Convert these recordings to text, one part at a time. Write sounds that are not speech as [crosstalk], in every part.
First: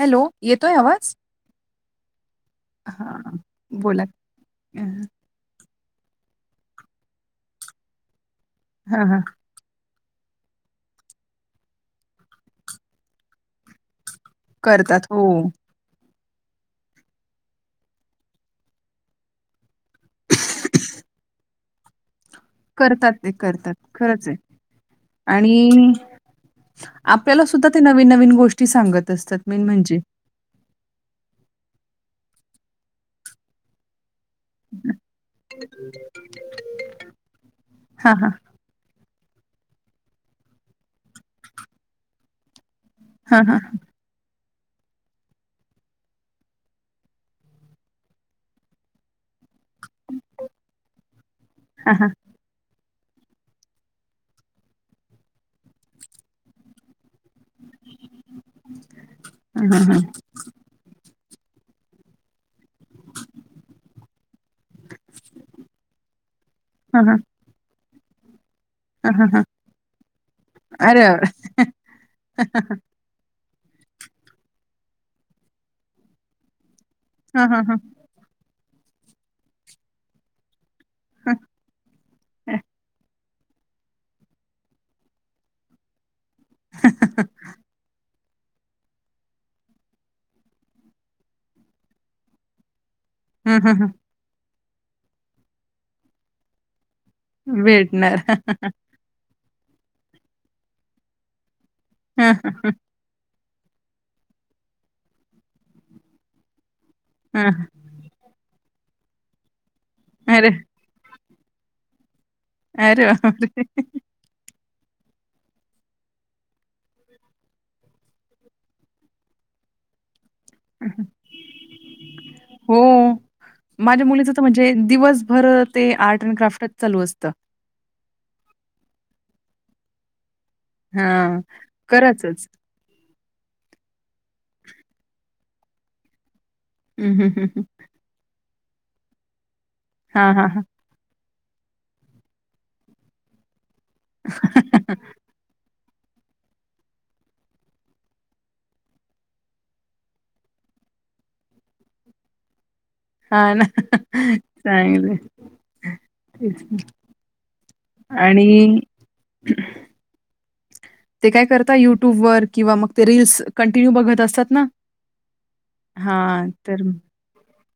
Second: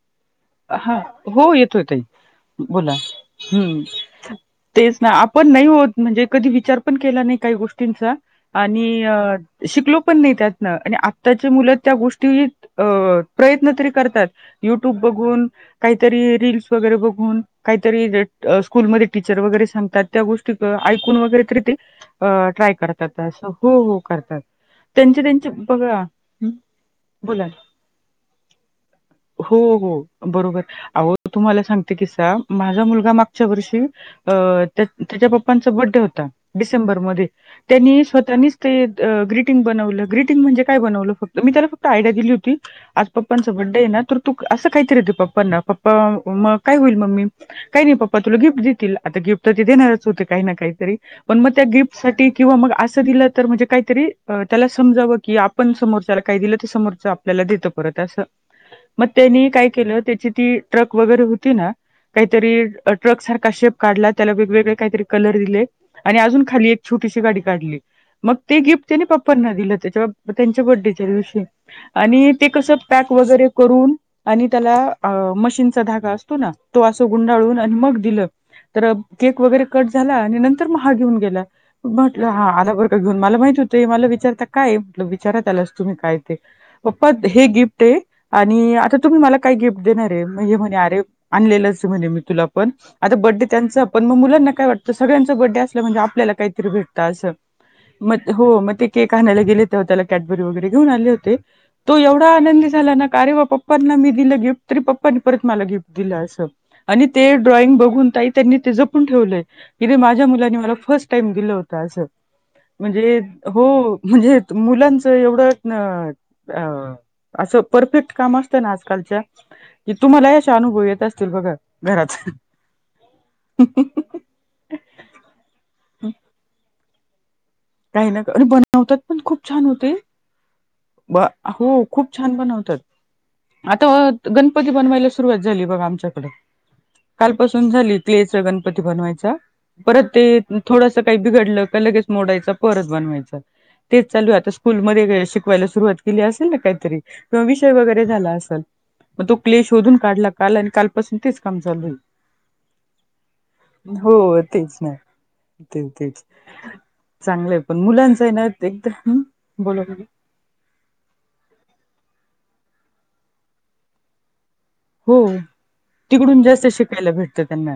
Hello, येतोय हा आवाज. हो येतोय ताई, बोला हां, हम्म.. बोला. तेच ना. पण नाही होत म्हणजे, कधी विचार पण केला नाही काही गोष्टींचा आणि. हां, हां, शिकलो पण नाही त्यातनं, आणि आत्ताची मुलं त्या गोष्टी अ.. प्रयत्न तरी करतात. करतात. हो, गून. काहीतरी रील्स वगैरे बघून, काहीतरी स्कूलमध्ये टीचर वगैरे सांगतात. त्या गोष्टी ऐकून वगैरे तरी ते, ट्राय करतात ते असं करतात. हो हो खरंच आहे करतात. त्यांचे त्यांचे आणि बघा. हम्म.. आपल्याला सुद्धा ते, नवीन नवीन गोष्टी सांगत असतात हो, मेन म्हणजे. हो. बरोबर अहो तुम्हाला सांगते किसा, माझा मुलगा मागच्या वर्षी. अ.. त्या त्याच्या पप्पांचा बर्डे होता, डिसेंबरमध्ये त्यांनी हां, हां, स्वतःनीच. ते ग्रीटीग बनवल. ग्रीटिंग म्हणजे काय बनवलं फक्त मी त्याला फक्त आयडिया दिली होती. हां, पप्पांचं हां, बड्डे आहे ना. तर तू असं काहीतर दे पप्पांना पप्पा मग काय होईल मम्मी, काही नाही पप्पा तुला गिफ्ट देतील. आता गिफ्ट तर ते देणारच होते काही ना काहीतरी पण मग त्या हां, हां, गिफ्टसाठी किंवा मग असं दिलं तर म्हणजे काहीतरी त्याला समजावं. की आपण समोरच्याला काही दिलं ते समोरच आपल्याला देतो परत असं. मग त्यानी काय केलं त्याची ती ट्रक वगैरे होती ना. काहीतरी ट्रकसारखा शेप काढाला त्याला वेगवेगळे काहीतरी कलर दिले. आणि अजून खाली हां, हां, छोटीशी गाडी काढली. मग ते गिफ् त्यानी हां, हां, पप्पांना दिलं. त्याच्या त्यांच्या अरे बर्थडेच्या हां, दिवशी आणि ते कस पॅक वगैरे करून आणि त्याला मशीनचा धागा असतो ना. तो असं हां, गुंडाळून आणि हां, मग दिलं. तर केक वगैरे कट झाला आणि नंतर मग हा घेऊन हां, गेला म्हटलं हा आला बर का घेऊन. मला माहित होत. हे मला विचारता काय आहे. म्हटलं विचारा त्याला तुम्ही काय आहे. ते पप्पा हे गिफ्ट आहे. आणि आता तुम्ही मला काय गिफ्ट देणार आहे. मग हे म्हणले अरे आणलेलंच म्हणे मी तुला पण आता बर्थडे हां, त्यांचा हां, पण मग मुलांना काय वाटतं. सगळ्यांच बर्थडे असलं म्हणजे आपल्याला काहीतरी भेट असतात. भेटणार. मग हो मग ते केक आणायला गेले. तेव्हा त्याला कॅडबरी वगैरे घेऊ आले होते. तो एवढा हां, आनंदी हां, झाला ना. अरे वा पप्पांना मी दिलं गिफ्ट तरी पप्पानी परत मला गिफ्ट दिलं असं. आणि ते हां, ड्रॉइंग बघून ताई त्यांनी ते जपून ठेवलंय. किे माझ्या अरे, मुलानी मला फर्स्ट गिफ्ट दिल होत अस. अरे म्हणजे हो बापरे! म्हणजे मुलचं चं एवढंच असं परफेक्ट काम असतं ना आजकालच्या कि तुम्हाला याचे अनुभव येत असतील बघा. घरात. हो, माझ्या मुलीचं म्हणजे दिवसभर ते आर्ट अँड क्राफ्टच चालू असत. काही ना तर असे बनवतात. पण खूप छान होते. हां, ब--हो खूप छान खरंचच. बनवतात. आता गणपती बनवायला सुरुवात झाली. बघा आमच्याकडे हं, हं, हं, हं, कालपासून झाली. क्ले चा गणपती बनवायचा. परत हां, हां, ते हां. थोडस काही बिघडलं का लगेच मोडायच. परत बनवायच तेच चालू आहे. आता स्कूलमध्ये काय शिकवायला सुरुवात केली असेल ना काहीतरी किंवा विषय वगैरे झाला असेल. मग तो क्ले शोधून काढला काल आणि कालपासून तेच काम चालू आहे. हा ना हो तेच ना. चांगलं तेच तेच. चांगलंय. पण मुलांचं आहे ना आणि एकदम बोला ते काय करता युट्यूब वर किंवा मग ते रील्स कंटिन्यू बघत असतात ना. हो, तिकडून हां, जास्त तर शिकायला भेटतं त्यांना,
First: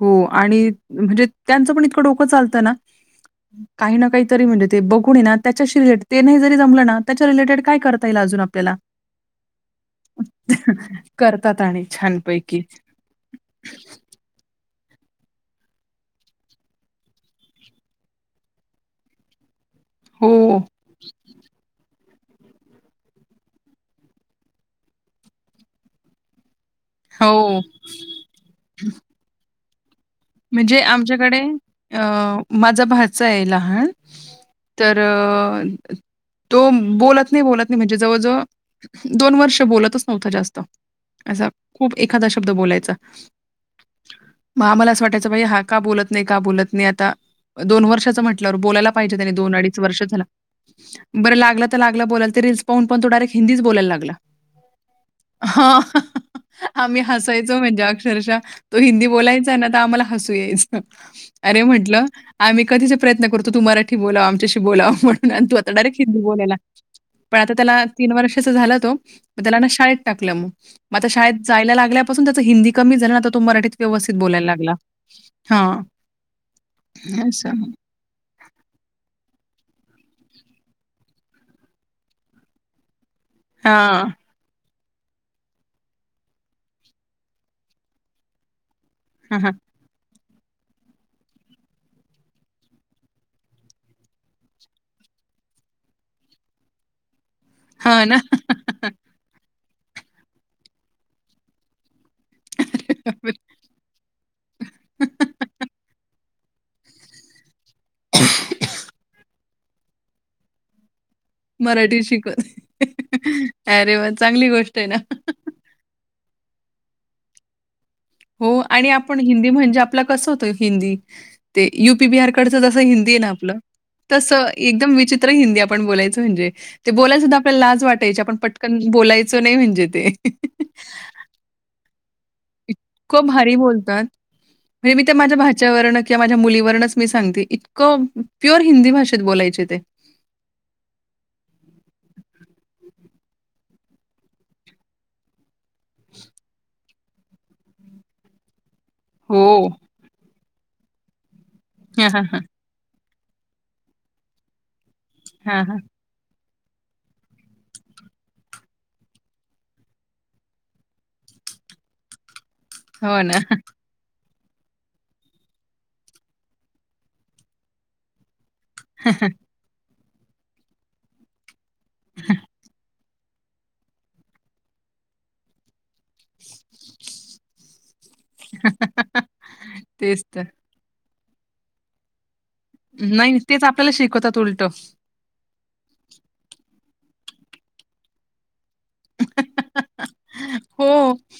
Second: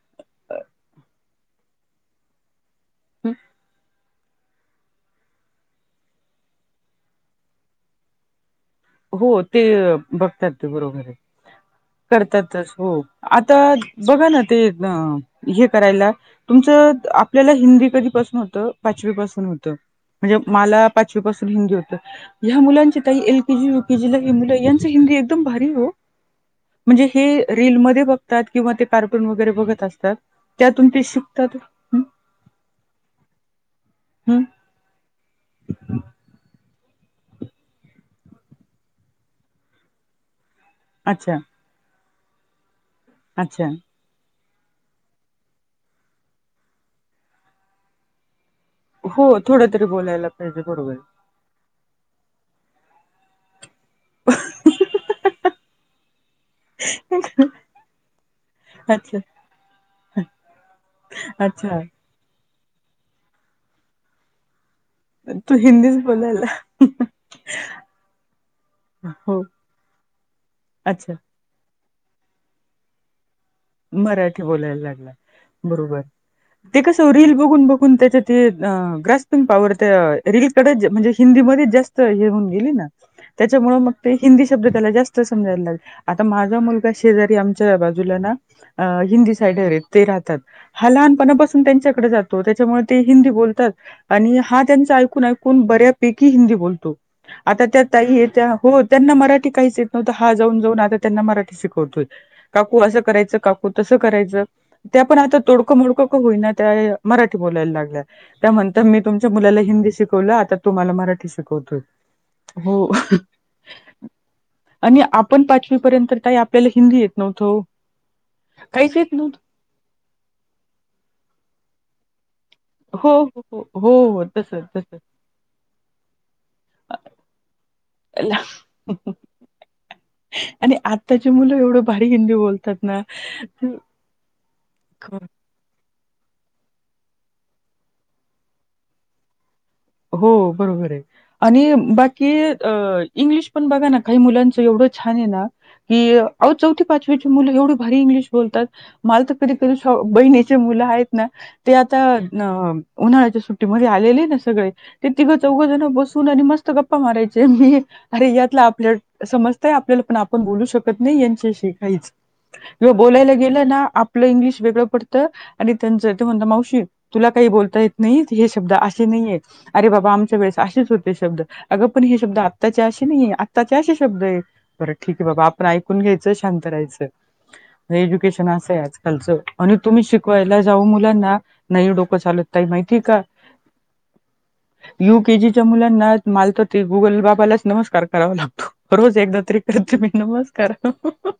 हो आणि म्हणजे त्यांचं पण इतकं डोकं चालतं ना. हं, काही ना काही तरी म्हणजे ते बघून आहे ना. त्याच्याशी रिलेटेड ते नाही जरी जमलं ना. त्याच्या रिलेटेड काय करता येईल अजून आपल्याला हो ते बघतात ब्लॉगर. करतात आणि छानपैकी. करतातच हो. आता बघा ना ते हे करायला. तुमचं आपल्याला हिंदी कधीपासून होतं? पाचवीपासून होतं. म्हणजे हो, मला पाचवी पासून हिंदी होत. ह्या मुलांची यू के जी ला हिंदी आहे. यांचं हिंदी एकदम भारी हो म्हणजे हे हो. रील मध्ये बघ किंवा ते कार्टन वगैरे बघत असतात. म्हणजे त्यातून ते आमच्याकडे शिकतात. हं अ माझा भाचा आहे. लहान, हं तर तो बोलत नाही. बोलत म्हणजे जवळजवळ दोन वर्ष बोलतच नव्हतं जास्त अच्छा असं. खूप एखादा शब्द बोलायचा. अच्छा मं आम्हांला सोंडेत बाई हां कां बोलतं नाहीं कां बोलतं नाहीं दोन वर्षाचा म्हटल्यांवर आंता बोलायंला बोलायंला पाहिजे आंता हो त्यांनी दोन थोडं अडीच तरी वर्ष झाला बोलायला पाहिजे बरोबर आहे. बरं लागलं तरं लागलां बलांय तरं रील पाहूंन पणं ते डारेट हिंदच बोलायला लागलां हं हं हां आम्हीं हसांयचो म्हणजे अक्षरशः तो हिंदी अच्छा बोलायंचा आहे नां तरं आम्हांला हसूं यायचं अरे अच्छा म्हटलं आम्हीं कधीचां प्रयंत्न करतों तूं मराठी बोलावं आमच्यांशी बोलावं म्हणूंन तू तूं आंताडायरेक्ट हिंदीच हिंदी बोलायंला बोलायला पणं आंता त्यांला तीनं वर्षाचा झांला तो हो मं त्यांला नां शाळेंत टाकलं मंग मंग आंता अच्छा शाळेंत जायंला लागल्यांपासून त्यांचं हिंदी कमी झालं नां आंता तो मराठीत व्यवस्थित मराठी बोलायला लागला. बोलायंला लागलां हां, बरोबर ते कसं रील असं. बघूंन बघूंन पणं त्यांच्या तं ग्रस्तांना प पावरत रीलकडे म्हणजे हिंदीमध्यें जास्तं हे होऊन गेली नां त्यांच्यामुळे मंग हां. ते हिंदी शब्दं त्यांला जास्तं समजायंला लागेल आंता माझां मुलंगा शेजारी आमच्यां बाजूंला नां अं हिंदी हां, हां. साईडर ते राहतांत हां लहांनपणांपासून त्यांच्याकडे जातो त्यांच्यामुळे ते हिंदी बोलतांत आणि हां त्यांच ऐकूंन ऐकूंन बऱ्यापैकी हिंदी बोलतो आंता त्यां हां ना. ताई त्यां हो त्यांना मराठी कांहीं येतं नव्हतं हां जाऊंन जाऊंन आंता त्यांना मराठी शिकवतो कांकू अरे असं बापरे! करायचं कांकू तसं करायचं त्यां पणं आंता तोडकं मोडकं कां होईना त्यां मराठी बोलायंला लागल्यां त्यानंतर मी तुमच्यां मुलांला हिंदी शिकवलं आंता तो मलां मराठी शिकवतो मराठी शिकवते. हो अरे वाह! चांगली गोष्ट आहे आणि आपलं ना. पणं पांचवीपर्यंत कांहीं आपल्यांला हिंदी येतं नव्हतं हो आणि काहीच येत आपणं नव्हतं हिन्दी म्हणजे आपलां कसं होतं हिन्दी ते युपी बिहारी डचं जसं हो हिन्दी आहे नां आपलं हो हो हो तसं एकदंम तसं. विचित्र हिन्दी आपणं बोलायचं म्हणजे ते बोलायंला सुद्धां आपल्यांला लांज वाटायची आपणं पटकंन बोलायचं नाहीं म्हणजे ते आणि आंत्ताची मुलं एवढं भारी हिन्दी बोलतात ना खूंप भारी बोलतांत म्हणजे मी तरं माझ्यां भाच्यांवरण किंवा माझ्यां मुलीवरूंनच मी सांगते इतकं फ्युवर हिन्दी भाषेत बोलायचे ते हो बरोबर आहे आणि बाकी अं इंग्लिश पणं बघां नां कांहीं मुलांचं एवढं छान आहे नां की अंहो चौथी पांचवीची मुलं एवढी भारी इंग्लिश बोलतात मंला तरं कधीं हो. कधीं बहिणीचे मुलं आहेतं नां ते आंता हां, हां, हां. अं उन्हाळ्यांच्या सुट्टीमध्यें आलेले नां सगळें ते तिघं हां, हां. चौघंजणं बसूंन आणि मस्तं ते गप्पां मारांयचे मी अरे यांतला आपल्यां समजतांय आपल्यांला पणं आपणं बोलूं शकतं नाहीं यांच्याशी काहींचं किंवा हो बोलायंला ना. गेलो नां आप आपलं इंग्लिश वेगळं पडतं आणि त्यांचं ते म्हणंता मावशी तुलां कांहीं बोलतां येतं नाहीं हे शब्दं असे नाहीये अरे बाबां आमच्यां वेळेस असेच होते शब्दं अगं पणं हे शब्दं आत्तांच्या अशी नाहीं आहे आत्तांच्या अशीे शब्दं आहे बरं ठीक आहे बाबां आपणं ऐकूंन घेतं अयकू घ्यायचं आणि शांत रहायचं एज्युकेशन असं आहे आंता तुम्हीं तेच तर. शिकवायला जाऊं मुलांना डोकं चालतं नाहीं तेचं आपल्यांला शिकवतांत उलटं यूं के जीच्यां मुलांना मालतो ते गुगल बाबालांच नमस्कांर करावा लागतो बचं एकदाचं तरी प्राथमिक नमस्कांर हो. करतो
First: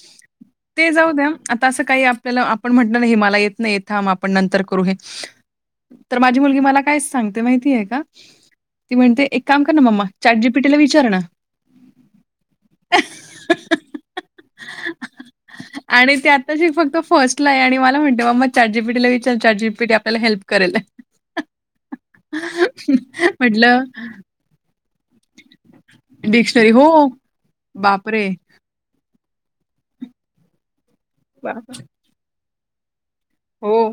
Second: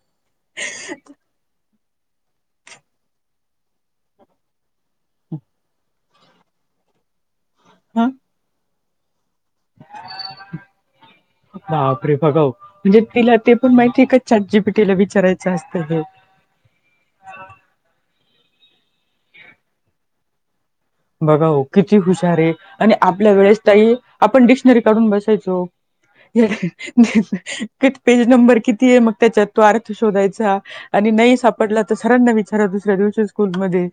ते जाऊ द्या. आता असं काही आपल्याला आपण म्हटलं ना हे मला येत नाही ये थांब आपण नंतर करू हे. तर माझी मुलगी मला काय सांगते माहिती आहे का, हा ती म्हणते एक काम कर ना मम्मा चाट जीपिटीला विचार ना. बापरे बघा ओ म्हणजे तिला ते पण माहिती आहे का चाट जीपीटीला विचारायचं असतं हे. तशी फक्त फर्स्ट ला आहे आणि मला म्हनते मम्मा चाटजीपीटीला विचार चाटजीपीटी आपला हेल्प करेल. बघा ओ किती हुशार हे, आणि आपल्या वेळेस म्हटलं ताई आपण डिक्शनरी काढून बस डिक्शनरी हो, ते पेज बापरे! नंबर किती हे मग त्याच्यात तो अर्थ शोधायचा आणि नही बापरे! सापडला तर सरांना विचारा दुसऱ्या दिवशीच. हो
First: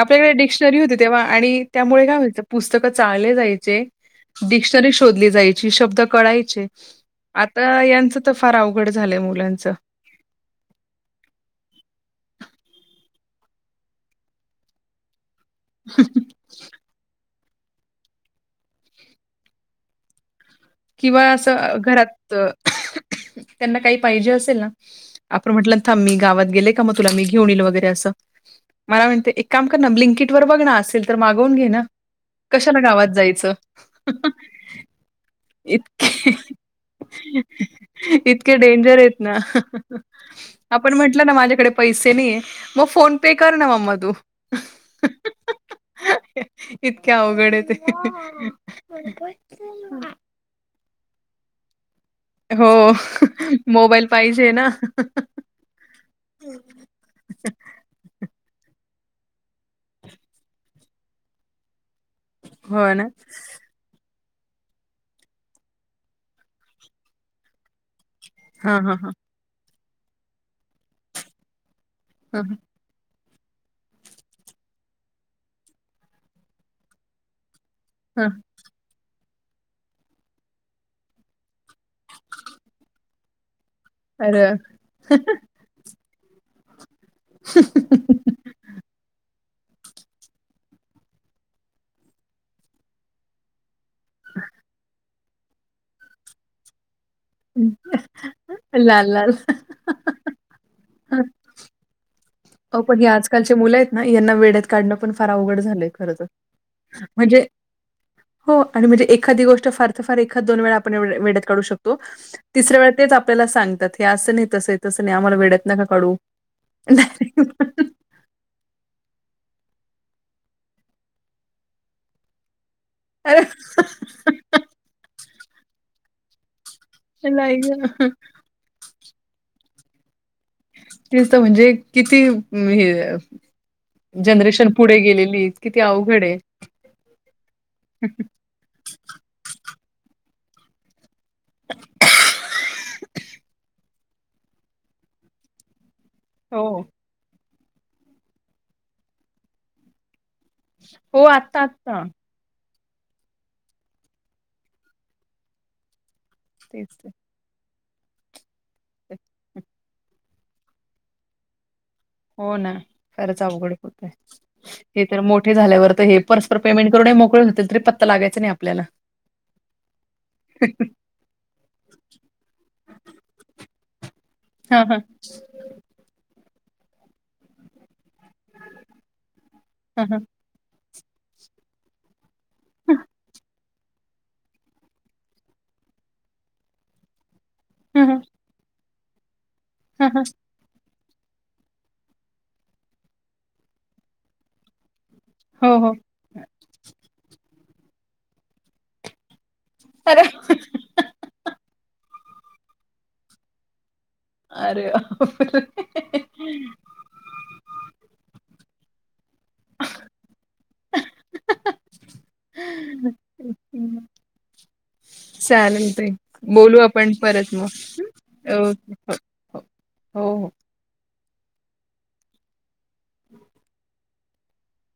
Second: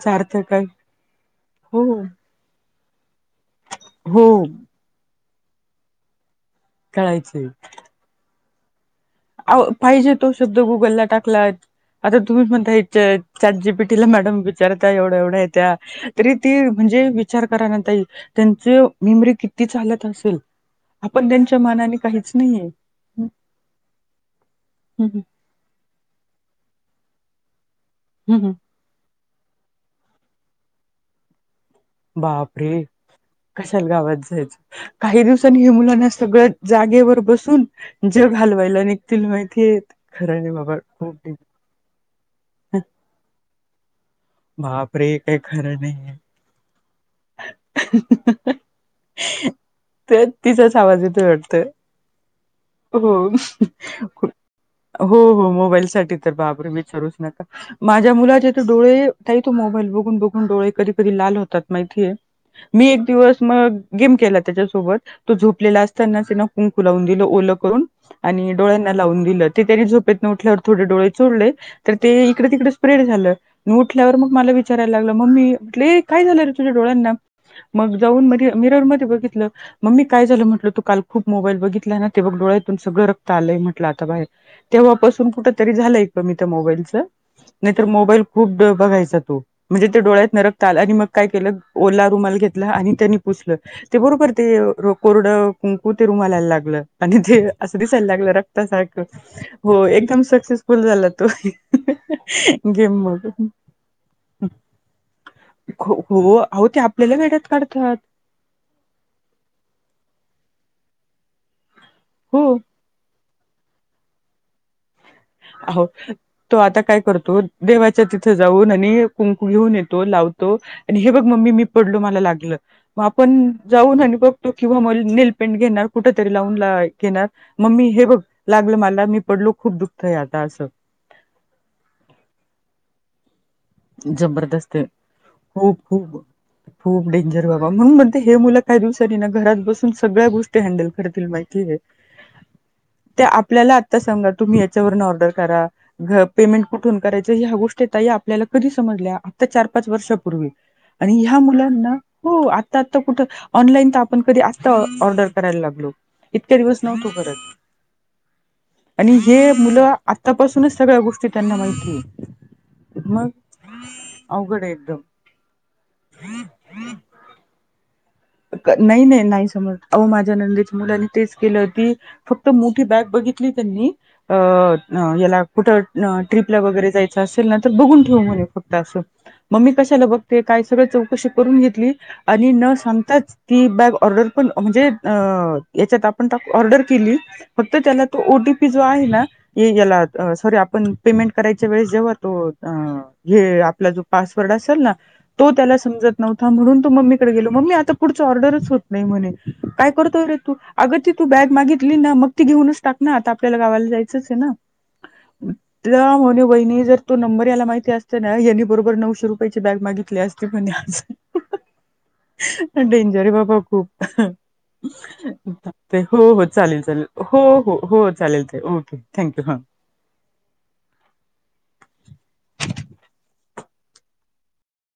आपल्याकडे डिक्शनरी होती तेव्हा आणि हो, त्यामुळे काय व्हायचं पुस्तकं चाळले जायचे, हो. डिक्शनरी शोधली जायची शब्द कळायचे. कळायचे. आता यांचं त फार अवघड झालंय मुलांच. आव पाहिजे तो शब्द गुगलला टाकलाय. आता तुम्हीच म्हणता हे च चाटजिपिटीला मॅडम विचारताय एवढ्या-एवढ्या त्या तरी ती म्हणजे विचार करानाही ताई त्यांचे मेमरी किती चालत असेल. किंवा आपण असं त्यांच्या अ, मानाने काहीच घरात अ, नाहीे ये. त्यांना काही पाहिजे असेल ना हूं हूं! आपण म्हटलं थांब मी गावात गेले का मं तुला मी घेऊन यील वगैरे असं. हूं हूं! माला म्हणते एक काम कर ना ब्लीकिट वर बघना असेल तर मागवून घे ना. बापरे कशाला गावात जायचं. कशाला गावात जायचं काही दिव सानी हे मुलना इतके सगळ जागेवर बसून जग इतके हालवायला डेंजर आहेत निघतील ना. माहितीय. खराय ये बाबा आपण म्हटलं ना [unintelligible] माझ्याकडे पैसे नहीये म फोन पे कर ना मम्मा तू. बापरे काय खरं नाहीय. इतके अवघड ते. तर तिचाच आवाज येतो वाटतं. हो. मोबाईल हो पाहिजे ना. हो हो मोबाईल साठी तर बापरे विचारूच नका. माझ्या मुलाचे त डोळे ताई तो मोबाईल बघून-बघून डोळे कधी-कधी लाल होतात माहितीय. हो मी एक ना दिवस मग गेम केला त्याच्यासोबत तो झोपलेला असताना हेना कुंकू लावून दिलं ओल करून. आणि हा डोळ्यांना हा हा लावून दिलं ते त्यानी झोपेतन उठल्यावर थोडे डोळे चोडले तर ते ह इकडे तिकडे. स्प्रेड झालं उठल्यावर मग माला विचारायला लागला मम्मी, म्हटले ये काय झालं रे तुझ्या डोळ्यांना. मग जाऊन ह म मिरवर मध्ये बघितलं मम्मी काय झालं म्हटलं तू काल खूप मोबाईल बघितला ना. ते बग डोळ्यातून सगळं रक्त आलंय म्हटलं आता बाहेर, अरे वाह! तेव्हापासून कुठ तरी झालंय कमी त्या मोबाईलच. नाही तर मोबाईल खूप द बघायचा तो म्हणजे ते डोळ्यात न रक्त आल आणि मग काय केलं ओला रुमाला घेतला आणि त्यानी पुसलं ते बरोबर ते कोरडं कुंकू ते रुमालाला लागलं,. आणि ते असं दिसायला लागलं रक्तासारख लाल लाल हो एकदम सक्सेस. फुल झाला तो ही! अवो पण हे आजकालचे मुलं आहेत ना, यांना वेड्यात काढणं पण फार अवघड झालंय. हो खरं तर हो अहो ते आपल्याला म्हणजे वेड्यात काढतात. हो आणि म्हणजे एखादी गोष्ट फार तर फार एखाद दोन वेळा आपण वेड्यात काढू शक तो हो तिसऱ्या वेळेस तेच आपल्याला सांगतात हे असं नाही तसं ये तसं नाही आम्हाला वेड्यात अहो नका काढू. तो आता काय करतो देवाच्या तिथे जाऊन आणि कुंकू घेऊन येतो लावतो आणि हे बघ मम्मी मी पडलो मला लागलं मग अरे आपण जाऊन आणि बघतो किंवा मग नेल पेंट घेणार कुठ तरी लावून ला घेणार नाही गं. मम्मी हे बघ लागलं मला मी पडलो खूप दुखतय आता असं तेच म्हणजे किती हे जनरेशन जबरदस्त आहे. पुढे गेलेलीये खूप किती खूप अवघड आहे खूप डेंजर बाबा म्हणून म्हणते हे मुलं काही दिवसांनी ना घरात बसून सगळ्या गोष्टी हँडल करतील माहिती काय ते आपल्याला ता सांगा तुम्ही ह्याच्यावरून ऑर्डर करा घ पेमेंट हो, कुठून करायचं ह्या गोष्टीे ताई आप आपल्याला कधी समजल्या आता चार पाच वर्षापूर्वी आणि हो. ह्या आत्ता, मुलांना आत्ता. हो आत्ता आत्ता कुठं ऑनलाईन तर आपण कधी आत्ता ऑर्डर करायला लागलो इतक्या दिवस तेच, नव्हतो तेच. करत आणि तेच. हे मुलं आतापासूनच सगळ्या गोष्टी त्यांना माहिती आहे हो ना खरच अवघड होतंय अवघड आहे एकदम हे तर मोठे झाल्यावर तर हे परस्पर पेमेंट करून मोकळे होतील तरी पत नाही नाही नाही समज अहो माझ्या नंदेच्या मुलाने तेच केलं ती फक्त मोठी बॅग बघितली त्यांनी अ हां, हां. याला कुठं ट्रिपला वगैरे जायचं असेल न तर बघून ठेव म्हणे फक्त असं मम्मी कशाला हां, हां. बघते का सगळं चौकशी करून घेतली आणि न सां ती बॅग ऑर्डर पण म्हणजे अ याच्यात आपण टाकू ऑर्डर केली फक्त त्याला हां, हां. तो ओ टी पी जो आहे ना याला हां, हां. सॉरी आपण पेमेंट करायच्या वेळेस जेव्हा तो हे आपला जो पासवर्ड असेल ना तो त्याला हो, हो. समजत नव्हता म्हणून तो मम्मीकडे गेला मम्मी आता पुढचा ऑर्डरच होत नाही म्हणे काय करतय अरे रे तू? अगं ती तू बॅग मागितली ना मग ती घेऊनच टाक ना आता आपल्याला गावायला जायच चंच हे ना अरे बापरे! म्हणे वहिणी जर तो नंबर याला माहिती असते ना यानी बरोबर नऊशे रुपयाची बॅग मागितली असती म्हणे आज डेंजर आहे बाबा खूप चालेल ते ताई. हो हो बोलू चालेल चालेल आपण हो परत मग. हो हो चालेल ताई ओके. ओके हो, थँक्यू ह हो. हो हो [inaudible]